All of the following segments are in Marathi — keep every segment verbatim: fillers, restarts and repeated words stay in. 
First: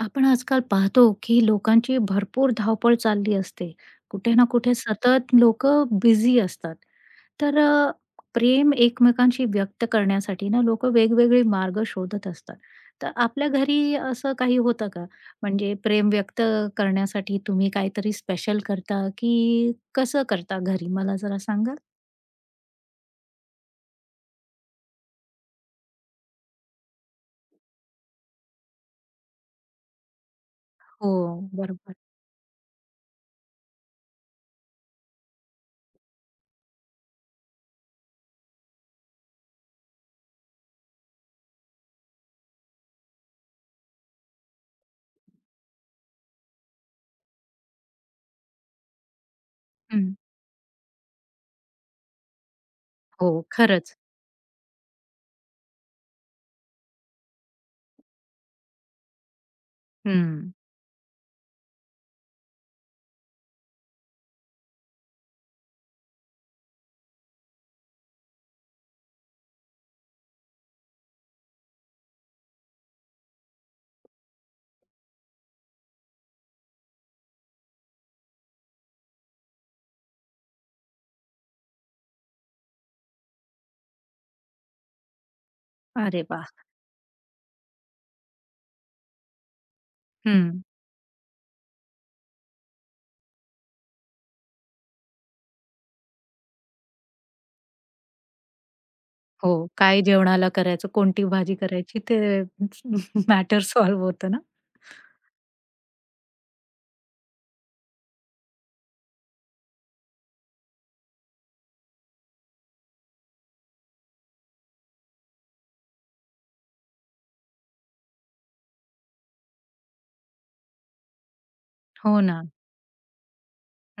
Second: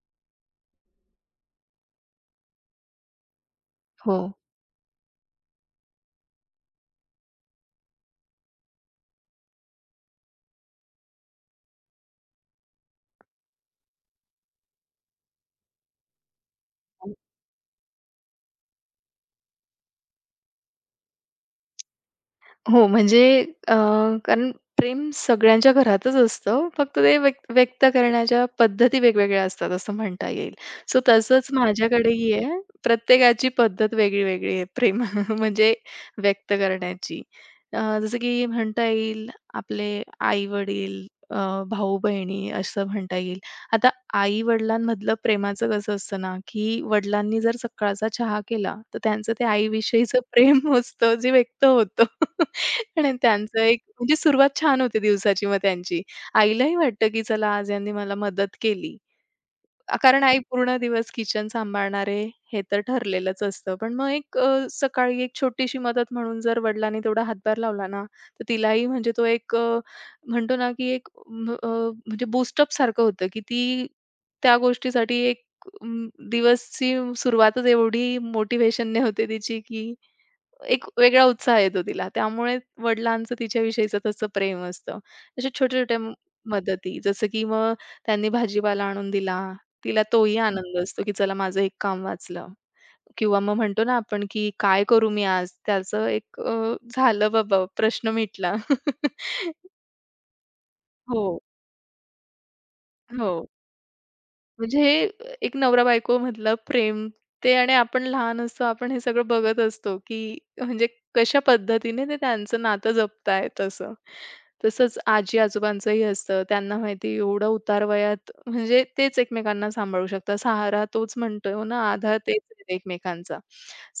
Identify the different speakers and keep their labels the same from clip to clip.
Speaker 1: आपण आजकाल पाहतो, की लोकांची भरपूर धावपळ चालली असते.
Speaker 2: हो.
Speaker 1: कुठे ना कुठे सतत लोकं बिझी असतात. तर अ, प्रेम एकमेकांशी व्यक्त करण्यासाठी ना लोकं वेगवेगळे मार्ग शोधत असतात. तर आपल्या घरी असं काही होतं का? म्हणजे प्रेम व्यक्त
Speaker 2: हो.
Speaker 1: करण्यासाठी तुम्ही काहीतरी स्पेशल करता, की कसं करता घरी? मला जरा सांगाल?
Speaker 2: हो, म्हणजे अ, कारण प्रेम सगळ्यांच्या घरातच असतं. फक्त ते व्यक्त व्यक्त करण्याच्या पद्धती वेगवेगळ्या असतात असं म्हणता येईल. सो
Speaker 1: हो,
Speaker 2: तसंच
Speaker 1: बरोबर.
Speaker 2: माझ्याकडेही आहे. प्रत्येकाची पद्धत वेगळी-वेगळी आहे प्रेम म्हणजे व्यक्त करण्याची. अ, जसं की म्हणता येईल आपले आई-वडील, भाऊ-बहिणी असं म्हणता येईल. आता आई-वडिलांमधलं प्रेमाचं कसं असतं ना, की वडिलांनी जर सकाळचा चहा केला, तर त्यांचं ते
Speaker 1: हं.
Speaker 2: आईविषयीचं प्रेम असतं जे व्यक्त होतं. आणि
Speaker 1: हो,
Speaker 2: त्यांचं एक
Speaker 1: खरंच.
Speaker 2: म्हणजे सुरुवात छान होते दिवसाची मग त्यांची. आईलाही वाटतं, की चला आज यांनी मला मदत केली. अ, कारण आई
Speaker 1: हं.
Speaker 2: पूर्ण दिवस किचन सांभाळणार आहे हे तर ठरलेलंच असतं. पण मग एक अ, सकाळी एक छोटीशी मदत म्हणून जर वडिलांनी तेवढा हातभार लावला ना, तर तिलाही म्हणजे तो एक अ, म्हणतो ना, की एक म अ, म्हणजे बूस्टअप सारखं होतं, की ती त्या गोष्टीसाठी एक अं, दिवसची सुरुवातच एवढी मोटिव्हेशनने होते तिची, की एक वेगळा उत्साह येतो तिला. त्यामुळे वडिलांचं तिच्याविषयीचं तसं प्रेम असतं. अशा छोट्या-छोट्या म
Speaker 1: अरे वाह!
Speaker 2: मदती जसं की मग त्यांनी भाजीपाला आणून दिला, तिला तोही
Speaker 1: हं.
Speaker 2: आनंद असतो, की चला माझं एक काम वाचलं किंवा मग म्हणतो ना आपण, की काय करू मी आज? त्याचं एक अ, झालं बाबा प्रश्न मिटला.
Speaker 1: हो, काय जेवणाला करायचं,
Speaker 2: हो,
Speaker 1: कोणती भाजी करायची ते
Speaker 2: हो.
Speaker 1: मॅटर सॉल्व्ह होतं ना.
Speaker 2: म्हणजे एक नवरा-बायकोमधलं प्रेम ते आणि आपण लहान असतो, आपण हे सगळं बघत असतो, की म्हणजे कशा पद्धतीने ते त्यांचं नातं जपतायत असं. तसंच आजी-आजोबांचंही असतं. त्यांना माहिती आहे एवढं उतार वयात म्हणजे तेच एकमेकांना सांभाळू शकतात. सहारा तोच म्हणतो ना, आधार
Speaker 1: हो
Speaker 2: तेच
Speaker 1: ना.
Speaker 2: आहेत एकमेकांचा.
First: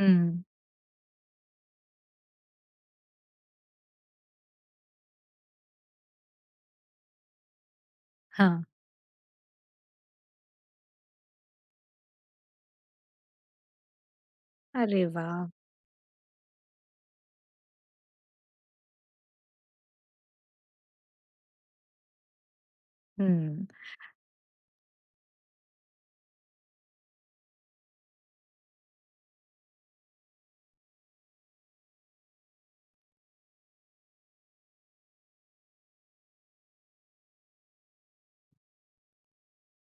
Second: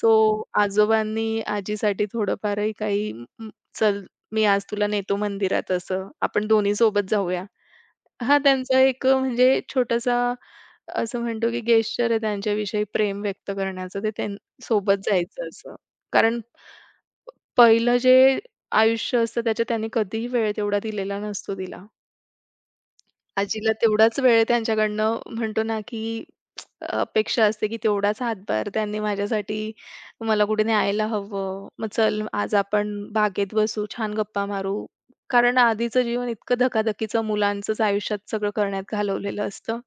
Speaker 2: सो आजोबांनी आजीसाठी थोडंफारही काही, "म, "चल, मी आज तुला नेतो मंदिरात" असं, "आपण दोन्ही सोबत जाऊया." हां,
Speaker 1: हां.
Speaker 2: त्यांचा एक अ, म्हणजे छोटासा असं म्हणतो, की गेस्चर आहे त्यांच्याविषयी प्रेम व्यक्त करण्याचं. ते त्यां सोबत
Speaker 1: अरे वाह!
Speaker 2: जायचं असं. कारण पहिलं जे आयुष्य असतं त्याच्यात त्यांनी कधीही वेळ तेवढा दिलेला नसतो तिला.
Speaker 1: हं.
Speaker 2: आजीला तेवढाच वेळ त्यांच्याकडनं म्हणतो ना, की अपेक्षा असते, की तेवढाच हातभार त्यांनी माझ्यासाठी मला कुठे न्यायला हवं. मग चल आज आपण बागेत बसू, छान गप्पा मारू. कारण आधीचं जीवन इतकं धकाधकीचं मुलांचंच आयुष्यात सगळं करण्यात घालवलेलं असतं.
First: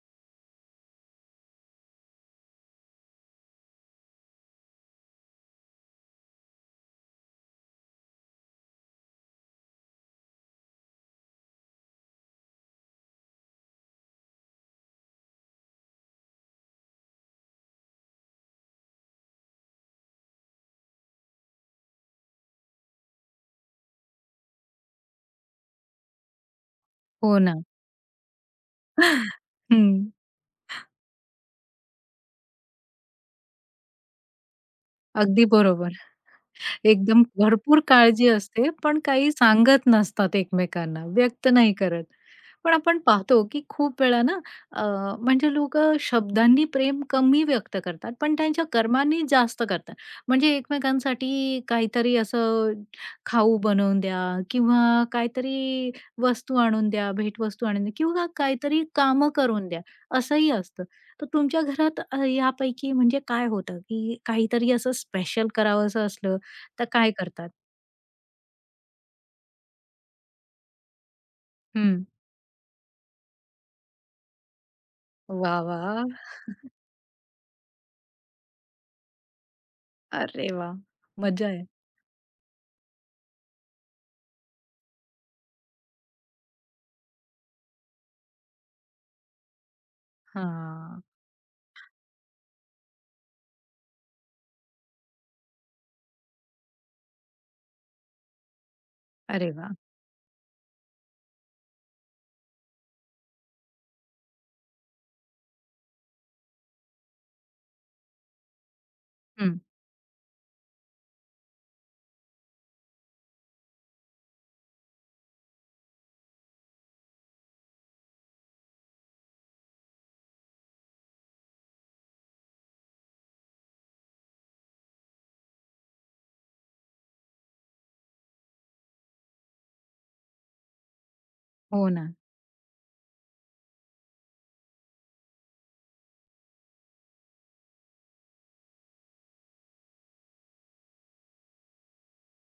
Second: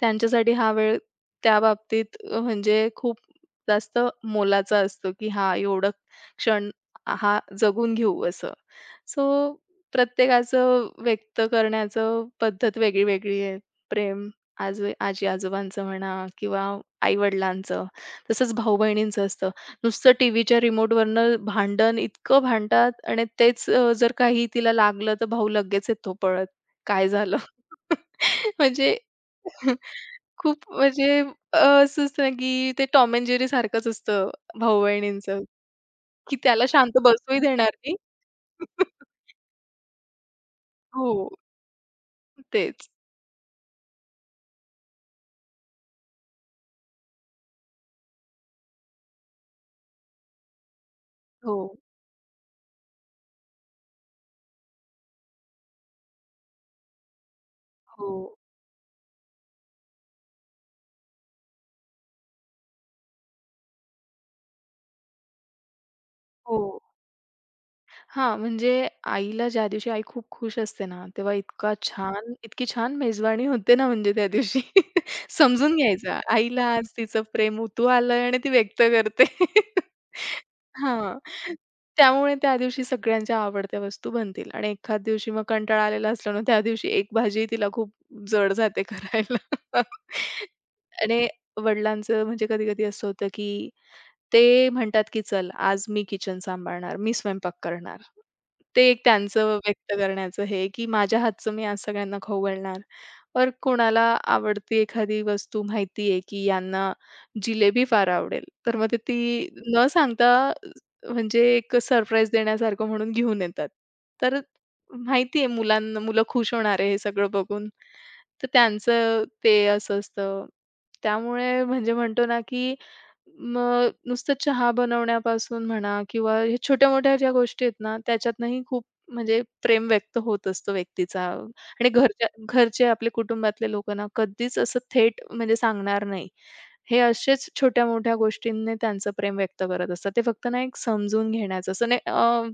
Speaker 2: त्यांच्यासाठी हा वेळ त्याबाबतीत अ, म्हणजे खूप जास्त मोलाचा असतो, की हां, एवढं क्षण हा जगून घेऊ असं. सो प्रत्येकाचं व्यक्त करण्याचं पद्धत वेगळी वेगळी आहे. प्रेम आज आजी-आजोबांचं म्हणा किंवा आई-वडिलांचं, तसंच भाऊ-बहिणींचं असतं. नुसतं टीव्हीच्या रिमोटवरनं भांडण इतकं भांडतात आणि तेच अ, जर काही तिला लागलं तर भाऊ लगेच येतो पळत. काय झालं?
Speaker 1: हो ना.
Speaker 2: म्हणजे
Speaker 1: हं.
Speaker 2: खूप म्हणजे अ, असं असतं ना, की ते टॉम अँड जेरी सारखंच असतं भाऊ-बहिणींचं,
Speaker 1: अगदी बरोबर.
Speaker 2: की त्याला शांत
Speaker 1: एकदम
Speaker 2: बसूही देणार
Speaker 1: भरपूर
Speaker 2: नाही.
Speaker 1: काळजी असते, पण काही सांगत नसतात एकमेकांना,
Speaker 2: हो.
Speaker 1: व्यक्त नाही करत. पण
Speaker 2: तेच.
Speaker 1: आपण पाहतो, की खूप वेळा ना, अ, म्हणजे लोकं शब्दांनी प्रेम कमी व्यक्त करतात, पण त्यांच्या कर्मांनी जास्त करतात. म्हणजे
Speaker 2: हो,
Speaker 1: एकमेकांसाठी काहीतरी असं खाऊ बनवून द्या किंवा काहीतरी वस्तू आणून द्या, भेटवस्तू आणून द्या किंवा
Speaker 2: हो,
Speaker 1: काहीतरी कामं करून द्या, असंही असतं. तर तुमच्या घरात अ, यापैकी म्हणजे काय होतं, की काहीतरी असं स्पेशल करावसं असलं
Speaker 2: हो.
Speaker 1: तर काय करतात?
Speaker 2: हां, म्हणजे आईला ज्या दिवशी आई खूप खुश असते ना, तेव्हा इतका
Speaker 1: हं.
Speaker 2: छान इतकी छान मेजवानी होते ना म्हणजे त्या दिवशी.
Speaker 1: वाह,
Speaker 2: समजून
Speaker 1: वाह!
Speaker 2: घ्यायचा, आईला आज तिचं प्रेम उतू आलंय आणि ती व्यक्त करते.
Speaker 1: अरे वाह!
Speaker 2: हां,
Speaker 1: मजा आहे.
Speaker 2: त्यामुळे त्या दिवशी सगळ्यांच्या आवडत्या वस्तू बनतील आणि एखाद दिवशी मग कंटाळा आलेला असला ना, त्या दिवशी एक भाजी तिला खूप जड जाते करायला.
Speaker 1: हां.
Speaker 2: आणि वडिलांचं म्हणजे कधी-कधी असं होतं, की ते म्हणतात, की "चल, आज मी किचन सांभाळणार, मी स्वयंपाक करणार." ते एक
Speaker 1: अरे
Speaker 2: त्यांचं
Speaker 1: वाह!
Speaker 2: व्यक्त करण्याचं हे, की माझ्या हातचं मी आज सगळ्यांना खाऊ घालणार. और कोणाला आवडती एखादी वस्तू माहिती आहे, की यांना जिलेबी फार आवडेल, तर मग ते ती
Speaker 1: हं.
Speaker 2: न सांगता म्हणजे एक सरप्राईज देण्यासारखं म्हणून घेऊन येतात. तर माहिती आहे मुलांना मुलं खुश होणार आहे हे सगळं बघून. तर त्यांचं ते असं असतं. त्यामुळे म्हणजे म्हणतो ना, की मग नुसतं चहा बनवण्यापासून म्हणा किंवा हे छोट्या-मोठ्या ज्या गोष्टी आहेत ना, त्याच्यातनंही खूप म्हणजे प्रेम व्यक्त होत असतो व्यक्तीचा
Speaker 1: हो
Speaker 2: आणि
Speaker 1: ना.
Speaker 2: घरच्या घरचे आपले कुटुंबातले लोकं ना कधीच असं थेट म्हणजे सांगणार नाही. हे असेच छोट्या-मोठ्या गोष्टींनी त्यांचं प्रेम व्यक्त करत असतात. ते फक्त ना एक समजून घेण्याचं असं नाही अ,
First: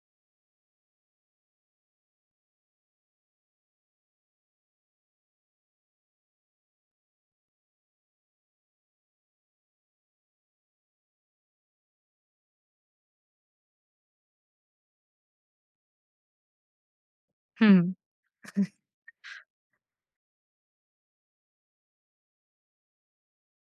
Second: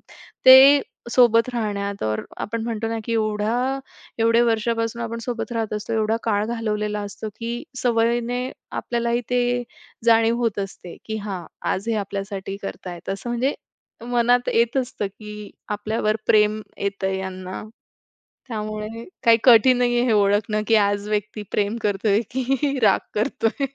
Speaker 2: ते सोबत राहण्यात और आपण म्हणतो ना, की एवढा एवढे वर्षापासून आपण सोबत राहत असतो, एवढा काळ घालवलेला असतो, की सवयीने आपल्यालाही ते जाणीव होत असते, की हां, आज हे आपल्यासाठी करतायत. असं म्हणजे मनात येत असतं, की आपल्यावर प्रेम येतं यांना.
Speaker 1: हं.
Speaker 2: त्यामुळे काही कठीण नाहीये हे ओळखणं, की आज व्यक्ती प्रेम करतोय की राग करतोय.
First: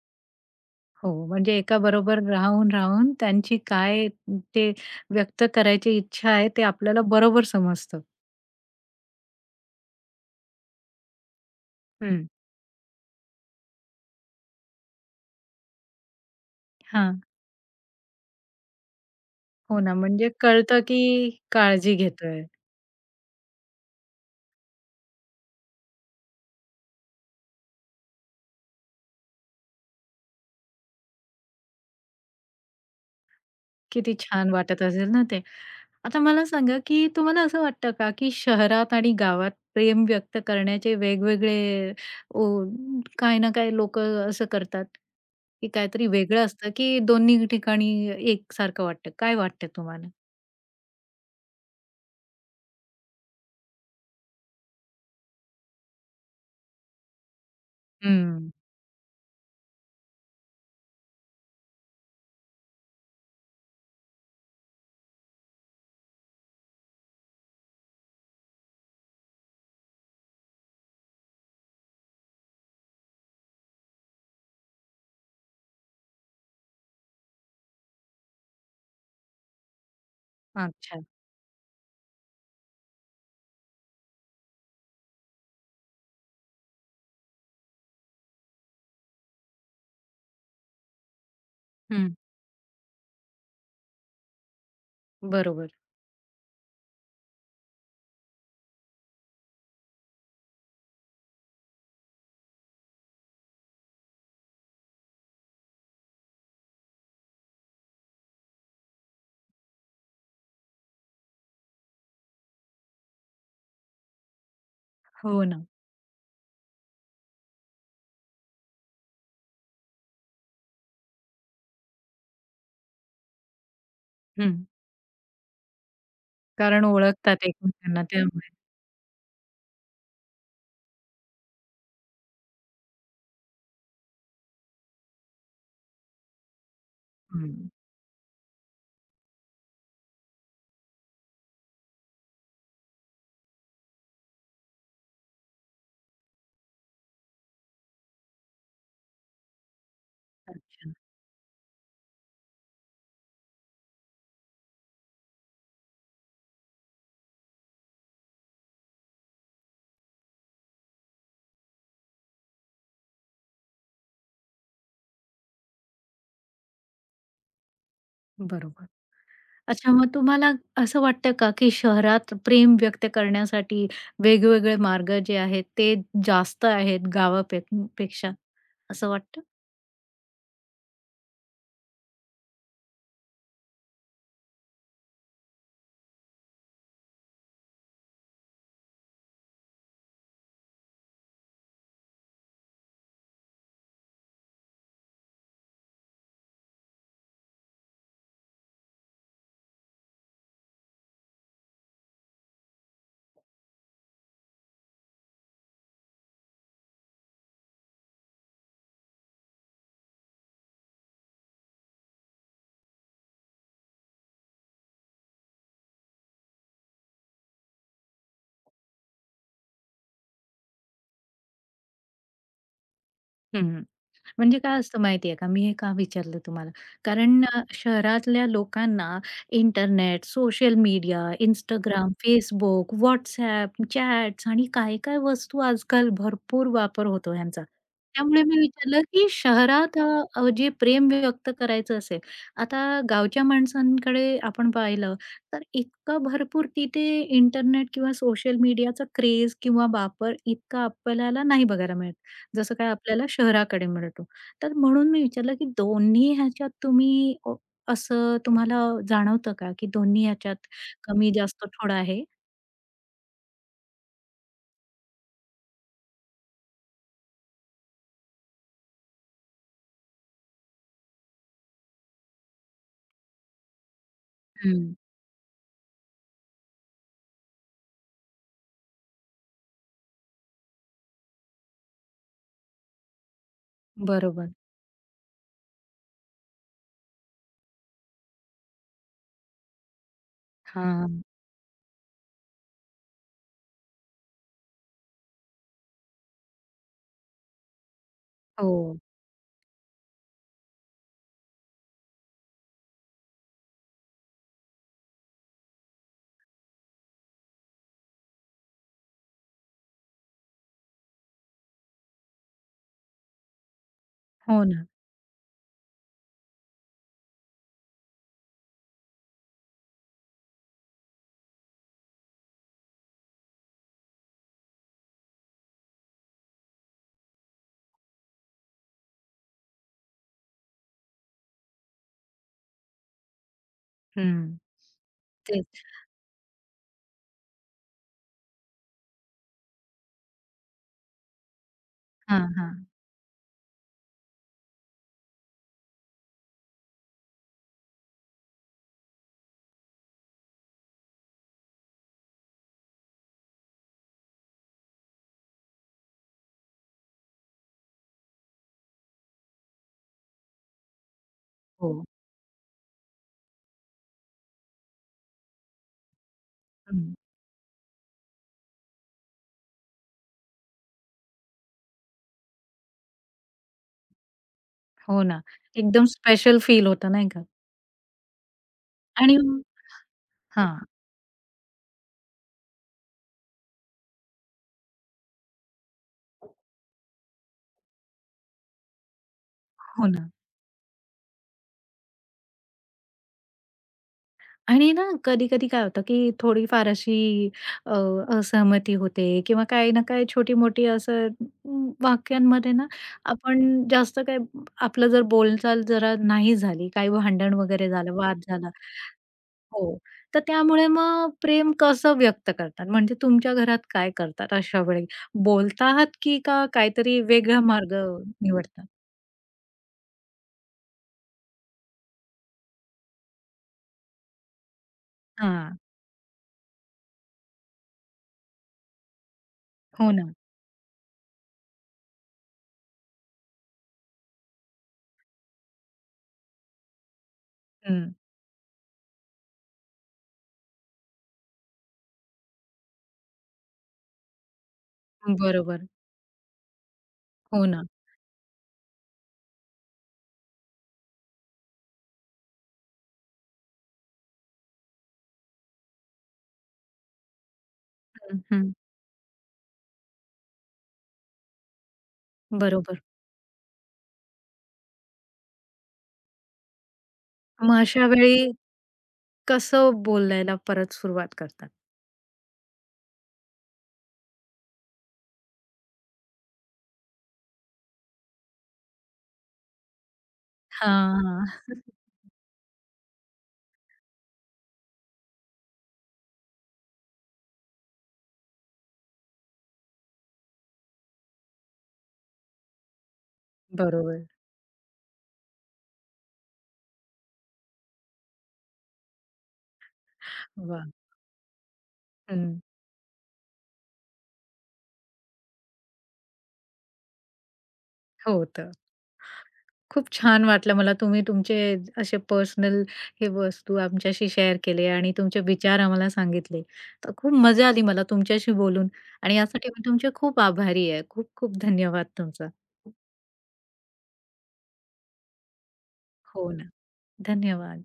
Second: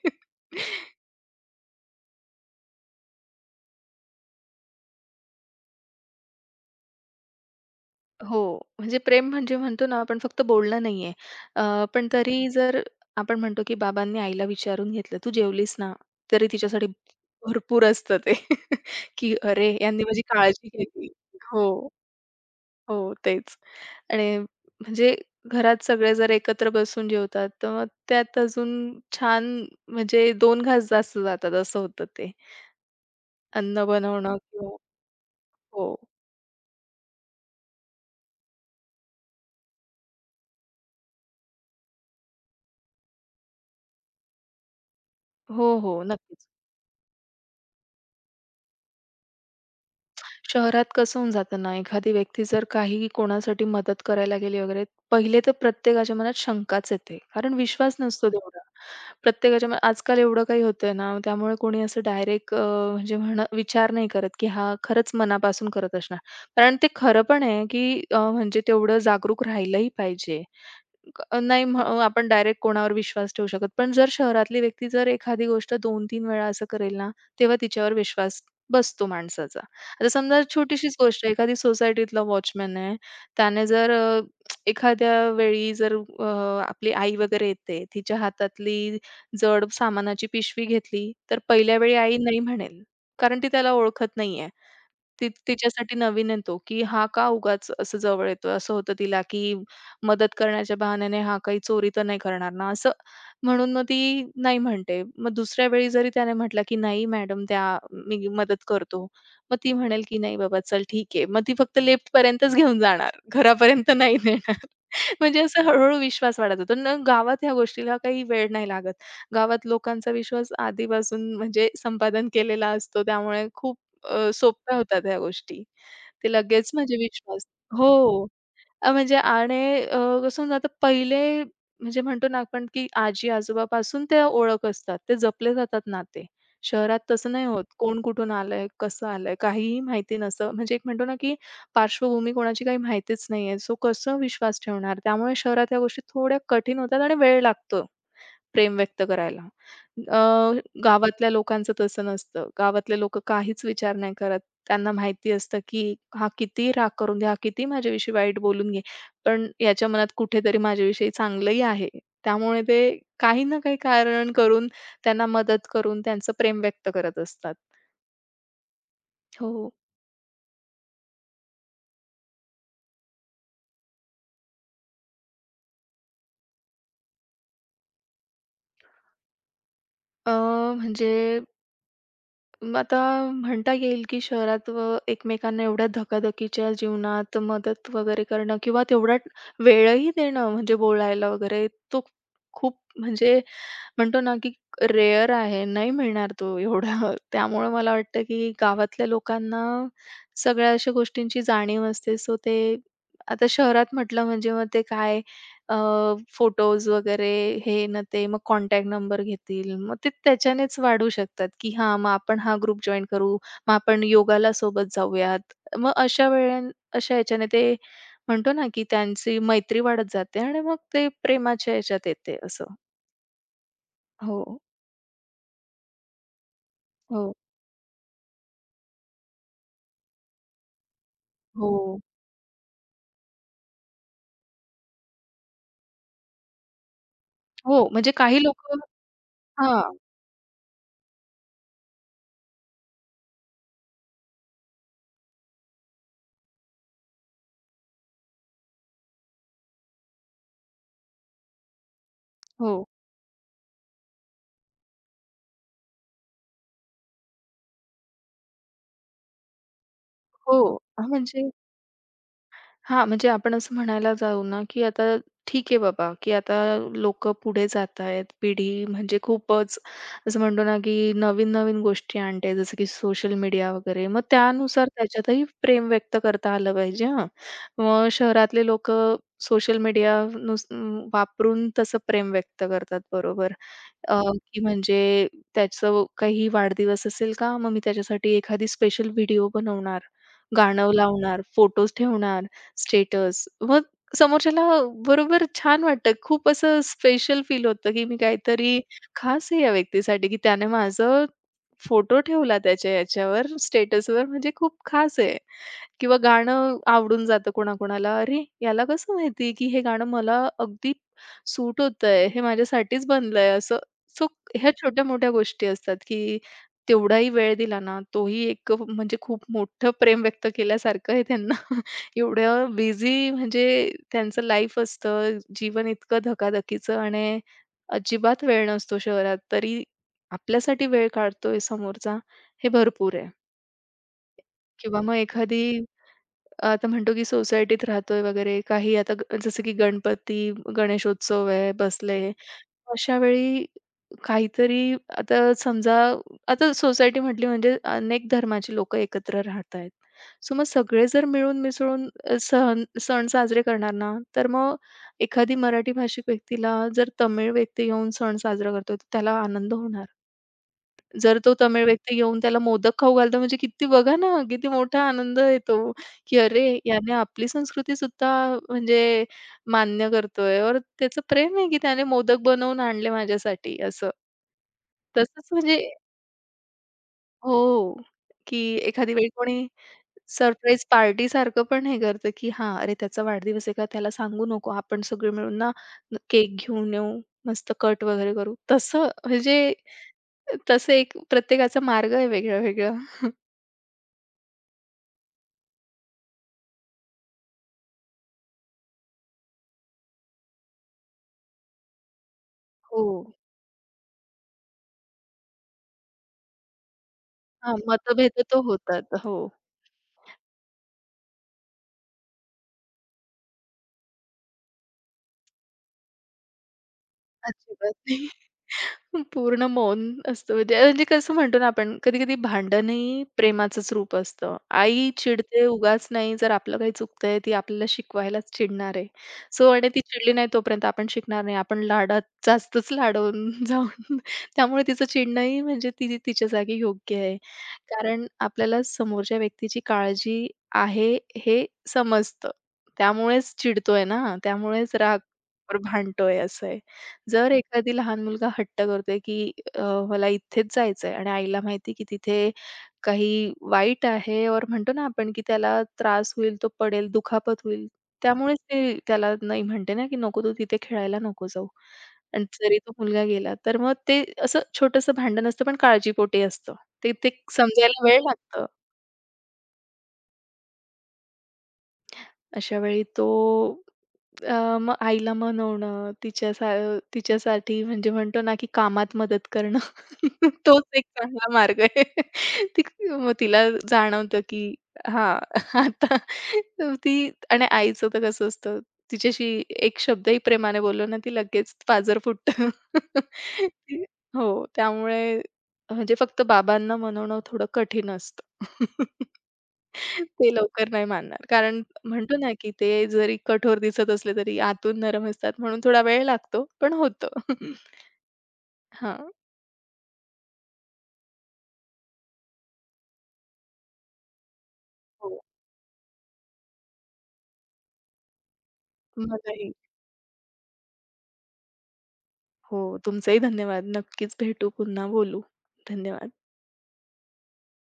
Speaker 1: हो, म्हणजे एकाबरोबर राहून, राहून त्यांची काय ते व्यक्त करायची इच्छा आहे ते आपल्याला बरोबर समजतं.
Speaker 2: हो, म्हणजे प्रेम म्हणजे म्हणतो ना आपण फक्त बोलणं नाहीये. अ, पण
Speaker 1: हं.
Speaker 2: तरी जर आपण म्हणतो, की बाबांनी आईला विचारून घेतलं, "तू जेवलीस ना?" तरी तिच्यासाठी
Speaker 1: हां.
Speaker 2: भरपूर असतं ते, की "अरे,
Speaker 1: हो ना,
Speaker 2: यांनी माझी
Speaker 1: म्हणजे
Speaker 2: काळजी
Speaker 1: कळतं की
Speaker 2: घेतली." हो,
Speaker 1: काळजी घेतोय.
Speaker 2: हो, तेच. आणि म्हणजे घरात सगळे जर एकत्र बसून जेवतात, तर मग त्यात अजून छान म्हणजे दोन घास जास्त जातात असं होतं ते. अन्न
Speaker 1: किती
Speaker 2: बनवणं
Speaker 1: छान
Speaker 2: किंवा
Speaker 1: वाटत असेल ना ते.
Speaker 2: हो.
Speaker 1: आता मला सांगा, की तुम्हाला असं वाटतं का, की शहरात आणि गावात प्रेम व्यक्त करण्याचे वेगवेगळे ओ काही ना काही लोकं असं करतात, की
Speaker 2: हो, हो.
Speaker 1: काहीतरी
Speaker 2: नक्कीच.
Speaker 1: वेगळं असतं, की दोन्ही ठिकाणी एकसारखं वाटतं? काय वाटतं तुम्हाला?
Speaker 2: शहरात कसं होऊन जातं ना, एखादी व्यक्ती जर काही कोणासाठी मदत करायला गेली वगैरे, पहिले तर प्रत्येकाच्या मनात शंकाच येते. कारण विश्वास नसतो
Speaker 1: हं.
Speaker 2: तेवढा. प्रत्येकाच्या मनात आजकाल एवढं काही होतंय ना, त्यामुळे कोणी असं डायरेक्ट म्हणजे म्हण विचार नाही करत, की हा खरंच मनापासून करत असणार. कारण ते खरं पण आहे, की अ, म्हणजे तेवढं जागरूक राहिलंही पाहिजे. क नाही म्ह आपण डायरेक्ट कोणावर विश्वास ठेवू शकत. पण जर शहरातली व्यक्ती जर एखादी गोष्ट दोन-तीन वेळा असं करेल ना, तेव्हा तिच्यावर विश्वास बसतो माणसाचा. आता समजा छोटीशीच
Speaker 1: अच्छा.
Speaker 2: गोष्ट आहे, एखादी सोसायटीतला वॉचमन आहे, त्याने जर अ, एखाद्या वेळी जर अ, आपली आई वगैरे येते, तिच्या हातातली जड सामानाची पिशवी घेतली, तर पहिल्या वेळी
Speaker 1: हं.
Speaker 2: आई नाही म्हणेल, कारण ती त्याला ओळखत नाहीये. ती
Speaker 1: बरोबर.
Speaker 2: तिच्यासाठी नवीन आहे तो, की हा का उगाच असं जवळ येतोय? असं होतं तिला, की मदत करण्याच्या बहाण्याने हा काही चोरी तर नाही करणार ना? असं म्हणून मग ती नाही म्हणते. मग दुसऱ्या वेळी जरी त्याने म्हटलं, की "नाही मॅडम त्या मी मदत करतो." मग ती म्हणेल, की "नाही बाबा चल ठीक आहे." मग ती फक्त लिफ्टपर्यंतच घेऊन जाणार. घरापर्यंत नाही नेणार.
Speaker 1: हो
Speaker 2: म्हणजे असं
Speaker 1: ना.
Speaker 2: हळू विश्वास वाढत होतो. न गावात ह्या गोष्टीला काही वेळ नाही लागत. गावात लोकांचा विश्वास आधीपासून म्हणजे संपादन केलेला असतो. त्यामुळे खूप अ,
Speaker 1: हं.
Speaker 2: सोप्या होतात ह्या गोष्टी. ते लगेच
Speaker 1: कारण
Speaker 2: म्हणजे
Speaker 1: ओळखतात
Speaker 2: विश्वास
Speaker 1: एकमेकांना
Speaker 2: हो.
Speaker 1: त्यामुळे.
Speaker 2: अ, म्हणजे आणि अ, कसं ना, आता पहिले म्हणजे म्हणतो ना आपण, की आजी-आजोबापासून त्या ओळख असतात. ते जपले जातात नाते. शहरात तसं नाही होत.
Speaker 1: हं.
Speaker 2: कोण कुठून आलंय, कसं आलंय, काहीही माहिती नसतं. म्हणजे एक म्हणतो ना, की पार्श्वभूमी कोणाची काही माहितीच नाहीये. सो कसं विश्वास ठेवणार? त्यामुळे शहरात ह्या गोष्टी थोड्या कठीण होतात आणि वेळ लागतो. प्रेम व्यक्त करायला. अ,
Speaker 1: अच्छा.
Speaker 2: गावातल्या लोकांचं तसं नसतं. गावातले लोकं काहीच विचार नाही करत. त्यांना माहिती असतं, की हा कितीही राग करून घे, हा कितीही माझ्याविषयी वाईट बोलून घे, पण याच्या मनात कुठेतरी माझ्याविषयी चांगलंही आहे. त्यामुळे ते काही ना काही कारण करून त्यांना मदत करून त्यांचं प्रेम व्यक्त करत असतात.
Speaker 1: बरोबर.
Speaker 2: हो.
Speaker 1: अच्छा, मग तुम्हाला असं वाटतं का, की शहरात प्रेम व्यक्त करण्यासाठी वेगवेगळे मार्ग जे आहेत, ते जास्त आहेत गावापे पेक्षा असं वाटतं?
Speaker 2: अ, म्हणजे मग आता म्हणता येईल, की शहरात व एकमेकांना एवढ्या धकाधकीच्या जीवनात मदत वगैरे करणं किंवा तेवढा वेळही देणं म्हणजे बोलायला वगैरे तो खूप म्हणजे म्हणतो ना, की रेअर आहे. नाही मिळणार तो एवढा. त्यामुळं मला वाटतं, की गावातल्या लोकांना सगळ्या अशा गोष्टींची जाणीव असते. सो ते आता शहरात म्हटलं म्हणजे मग ते काय फोटोज वगैरे हे न ते मग कॉन्टॅक्ट नंबर घेतील. मग ते त्याच्यानेच वाढू शकतात, की हां, मग आपण हा ग्रुप जॉइन करू, मग आपण योगाला सोबत जाऊयात. मग अशा वेळे अशा ह्याच्याने ते म्हणतो ना, की त्यांची मैत्री वाढत जाते आणि मग ते प्रेमाच्या ह्याच्यात येते असं.
Speaker 1: हं. म्हणजे
Speaker 2: हो,
Speaker 1: काय असतं माहिती आहे का? मी हे का विचारलं तुम्हाला?
Speaker 2: हो,
Speaker 1: कारण अ, शहरातल्या लोकांना इंटरनेट, सोशल मीडिया,
Speaker 2: हो,
Speaker 1: Instagram, Instagram, Facebook, WhatsApp, chats आणि काय-काय वस्तू आजकाल भरपूर वापर होतो ह्यांचा.
Speaker 2: हो. म्हणजे काही
Speaker 1: त्यामुळे मी
Speaker 2: लोकं
Speaker 1: विचारलं, की
Speaker 2: हां.
Speaker 1: शहरात अ, अ, जे प्रेम व्यक्त करायचं असेल, आता गावच्या माणसांकडे आपण पाहिलं तर इतकं भरपूर तिथे इंटरनेट किंवा सोशल मीडियाचा क्रेझ किंवा वापर इतका आपल्याला नाही बघायला मिळत. जसं
Speaker 2: हो,
Speaker 1: काय आपल्याला शहराकडे मिळतो. तर म्हणून मी विचारलं, की दोन्ही ह्याच्यात तुम्ही अ, असं तुम्हाला जाणवतं का, की दोन्ही ह्याच्यात
Speaker 2: हो. हा, म्हणजे
Speaker 1: कमी-जास्त थोडं आहे?
Speaker 2: हां, म्हणजे आपण असं म्हणायला जाऊ ना, की आता ठीक आहे बाबा, की आता लोकं पुढे जातायत. पिढी म्हणजे खूपच असं म्हणतो ना, की नवीन-नवीन गोष्टी आणतायत, जसं की सोशल मीडिया वगैरे. मग त्यानुसार
Speaker 1: हं.
Speaker 2: त्याच्यातही प्रेम व्यक्त करता आलं पाहिजे हां. मग शहरातले लोक सोशल मीडिया नुस अं, वापरून तसं प्रेम व्यक्त करतात बरोबर. अ,
Speaker 1: बरोबर.
Speaker 2: की म्हणजे त्याचं काही वाढदिवस असेल का, मग मी त्याच्यासाठी एखादी स्पेशल व्हिडिओ बनवणार, गाणं
Speaker 1: हां.
Speaker 2: लावणार, फोटोज ठेवणार. स्टेटस. मग समोरच्याला बरोबर छान वाटतं. खूप असं स्पेशल फील होतं, की मी
Speaker 1: हो,
Speaker 2: काहीतरी खास आहे या व्यक्तीसाठी, की त्याने माझं फोटो ठेवला त्याच्या याच्यावर स्टेटसवर म्हणजे खूप खास आहे. किंवा गाणं आवडून जातं कोणाकोणाला. अरे, याला कसं माहिती की हे गाणं मला अगदी सूट होतंय, हे माझ्यासाठीच बनलंय असं. सो
Speaker 1: हो
Speaker 2: ह्या
Speaker 1: ना.
Speaker 2: छोट्या-मोठ्या गोष्टी असतात की तेवढाही वेळ दिला ना, तोही एक म्हणजे खूप मोठं प्रेम व्यक्त केल्यासारखं आहे त्यांना. एवढं बिझी म्हणजे त्यांचं लाईफ असतं, जीवन इतकं धकाधकीचं आणि अजिबात वेळ नसतो शहरात. तरी आपल्यासाठी वेळ काढतोय समोरचा, हे भरपूर आहे.
Speaker 1: हं.
Speaker 2: किंवा मग एखादी
Speaker 1: तेच.
Speaker 2: आता म्हणतो की सोसायटीत राहतोय वगैरे काही आता ग- जसं की गणपती गणेशोत्सव आहे बसले
Speaker 1: हां, हां.
Speaker 2: अशा वेळी काहीतरी आता समजा आता सोसायटी म्हटली म्हणजे अनेक धर्माची लोक एकत्र राहत आहेत सो मग सगळे जर मिळून मिसळून अ, सण सण साजरे करणार ना तर मग एखादी मराठी भाषिक व्यक्तीला जर तमिळ व्यक्ती येऊन सण साजरा करतो तर त्याला आनंद होणार जर तो तमिळ
Speaker 1: हो,
Speaker 2: व्यक्ती येऊन त्याला मोदक खाऊ घालतो म्हणजे किती बघा ना, किती मोठा आनंद येतो, की अरे याने
Speaker 1: हं.
Speaker 2: आपली संस्कृतीसुद्धा म्हणजे मान्य करतोय और त्याचं प्रेम आहे, की त्याने मोदक बनवून आणले माझ्यासाठी असं.
Speaker 1: हो ना.
Speaker 2: तसंच म्हणजे
Speaker 1: एकदम स्पेशल फील होतं नाही का?
Speaker 2: हो, की एखादी वेळी
Speaker 1: आणि
Speaker 2: कोणी सरप्राईज
Speaker 1: हां.
Speaker 2: पार्टीसारखं पण हे करतं, की हां, अरे त्याचा वाढदिवस आहे का त्याला सांगू नको. आपण सगळे मिळून ना केक घेऊन येऊ, मस्त कट वगैरे करू. तसं म्हणजे
Speaker 1: हो ना.
Speaker 2: तसं एक प्रत्येकाचा मार्ग आहे वेगळा-वेगळा.
Speaker 1: आणि ना कधी-कधी काय होतं, की थोडीफार अशी अ, असहमती होते किंवा काही ना काही छोटी-मोठी असं म, वाक्यांमध्ये ना
Speaker 2: हो.
Speaker 1: आपण जास्त काय आपलं जर बोलचाल जरा नाही झाली, काही भांडण
Speaker 2: हां,
Speaker 1: वगैरे झालं, वाद
Speaker 2: मतभेद तर
Speaker 1: झाला
Speaker 2: होतात. हो.
Speaker 1: हो. तर त्यामुळे मग प्रेम कसं व्यक्त करतात? म्हणजे तुमच्या घरात काय करतात अशा वेळी? बोलता आहात की का काहीतरी वेगळा
Speaker 2: अजिबात
Speaker 1: मार्ग
Speaker 2: नाही.
Speaker 1: निवडतात?
Speaker 2: पूर्ण मौन असतं. म्हणजे म्हणजे कसं म्हणतो ना आपण, कधी-कधी भांडणही प्रेमाचंच रूप असतं. आई चिडते
Speaker 1: हां.
Speaker 2: उगाच नाही, जर आपलं काही चुकतंय ती आपल्याला शिकवायलाच चिडणार आहे. सो आणि ती
Speaker 1: हो ना.
Speaker 2: चिडली नाही तोपर्यंत आपण शिकणार नाही. आपण लाडात जास्तच लाडवून जाऊन त्यामुळे तिचं चिडणंही म्हणजे ती तिच्या जागी योग्य आहे.
Speaker 1: हं.
Speaker 2: कारण आपल्याला समोरच्या व्यक्तीची काळजी आहे हे समजतं. त्यामुळेच चिडतोय ना, त्यामुळेच राग
Speaker 1: बरोबर.
Speaker 2: भांडतोय असं आहे. जर
Speaker 1: हो ना.
Speaker 2: एखादी लहान मुलगा हट्ट करतोय, की अ, मला इथेच जायचंय आणि आईला माहिती आहे, की तिथे काही वाईट आहे और म्हणतो ना आपण, की त्याला त्रास होईल, तो पडेल, दुखापत होईल.
Speaker 1: हं,
Speaker 2: त्यामुळेच
Speaker 1: हं.
Speaker 2: ते त्याला नाही म्हणते ना, की "नको तू तिथे खेळायला नको जाऊ." आणि जरी तो
Speaker 1: बरोबर.
Speaker 2: मुलगा गेला, तर मग ते असं छोटंसं भांडण असतं, पण काळजीपोटी असतं. ते ते
Speaker 1: मग
Speaker 2: समजायला
Speaker 1: अशा
Speaker 2: वेळ
Speaker 1: वेळी
Speaker 2: लागतो.
Speaker 1: कसं बोलायला परत सुरुवात करतात.
Speaker 2: अशा वेळी तो अ, मग आईला मनवणं, तिच्यासा तिच्यासाठी म्हणजे म्हणतो ना, की कामात मदत करणं. तोच एक
Speaker 1: हां,
Speaker 2: चांगला
Speaker 1: हां.
Speaker 2: मार्ग आहे. ती मग तिला जाणवतं, की हां, आता ती आणि आईचं तर कसं असतं, तिच्याशी एक शब्दही प्रेमाने बोललो ना, ती लगेच पाजर फुटतं. ती
Speaker 1: बरोबर.
Speaker 2: हो, त्यामुळे म्हणजे फक्त बाबांना मनवणं थोडं कठीण असतं. ते लवकर
Speaker 1: वाह!
Speaker 2: नाही मानणार. कारण म्हणतो ना,
Speaker 1: हं.
Speaker 2: की ते जरी कठोर दिसत असले तरी आतून नरम असतात म्हणून थोडा वेळ लागतो, पण होतं.
Speaker 1: हो तर.
Speaker 2: हां.
Speaker 1: खूप छान वाटलं मला तुम्ही तुमचे असे पर्सनल हे वस्तू आमच्याशी शेअर केले आणि तुमचे
Speaker 2: हो.
Speaker 1: विचार आम्हाला सांगितले. तर खूप मजा आली मला तुमच्याशी बोलून आणि यासाठी
Speaker 2: मलाही
Speaker 1: मी तुमचे खूप आभारी आहे. खूप खूप धन्यवाद तुमचा.
Speaker 2: हो, तुमचंही धन्यवाद. नक्कीच भेटू, पुन्हा बोलू. धन्यवाद.
Speaker 1: हो ना. धन्यवाद.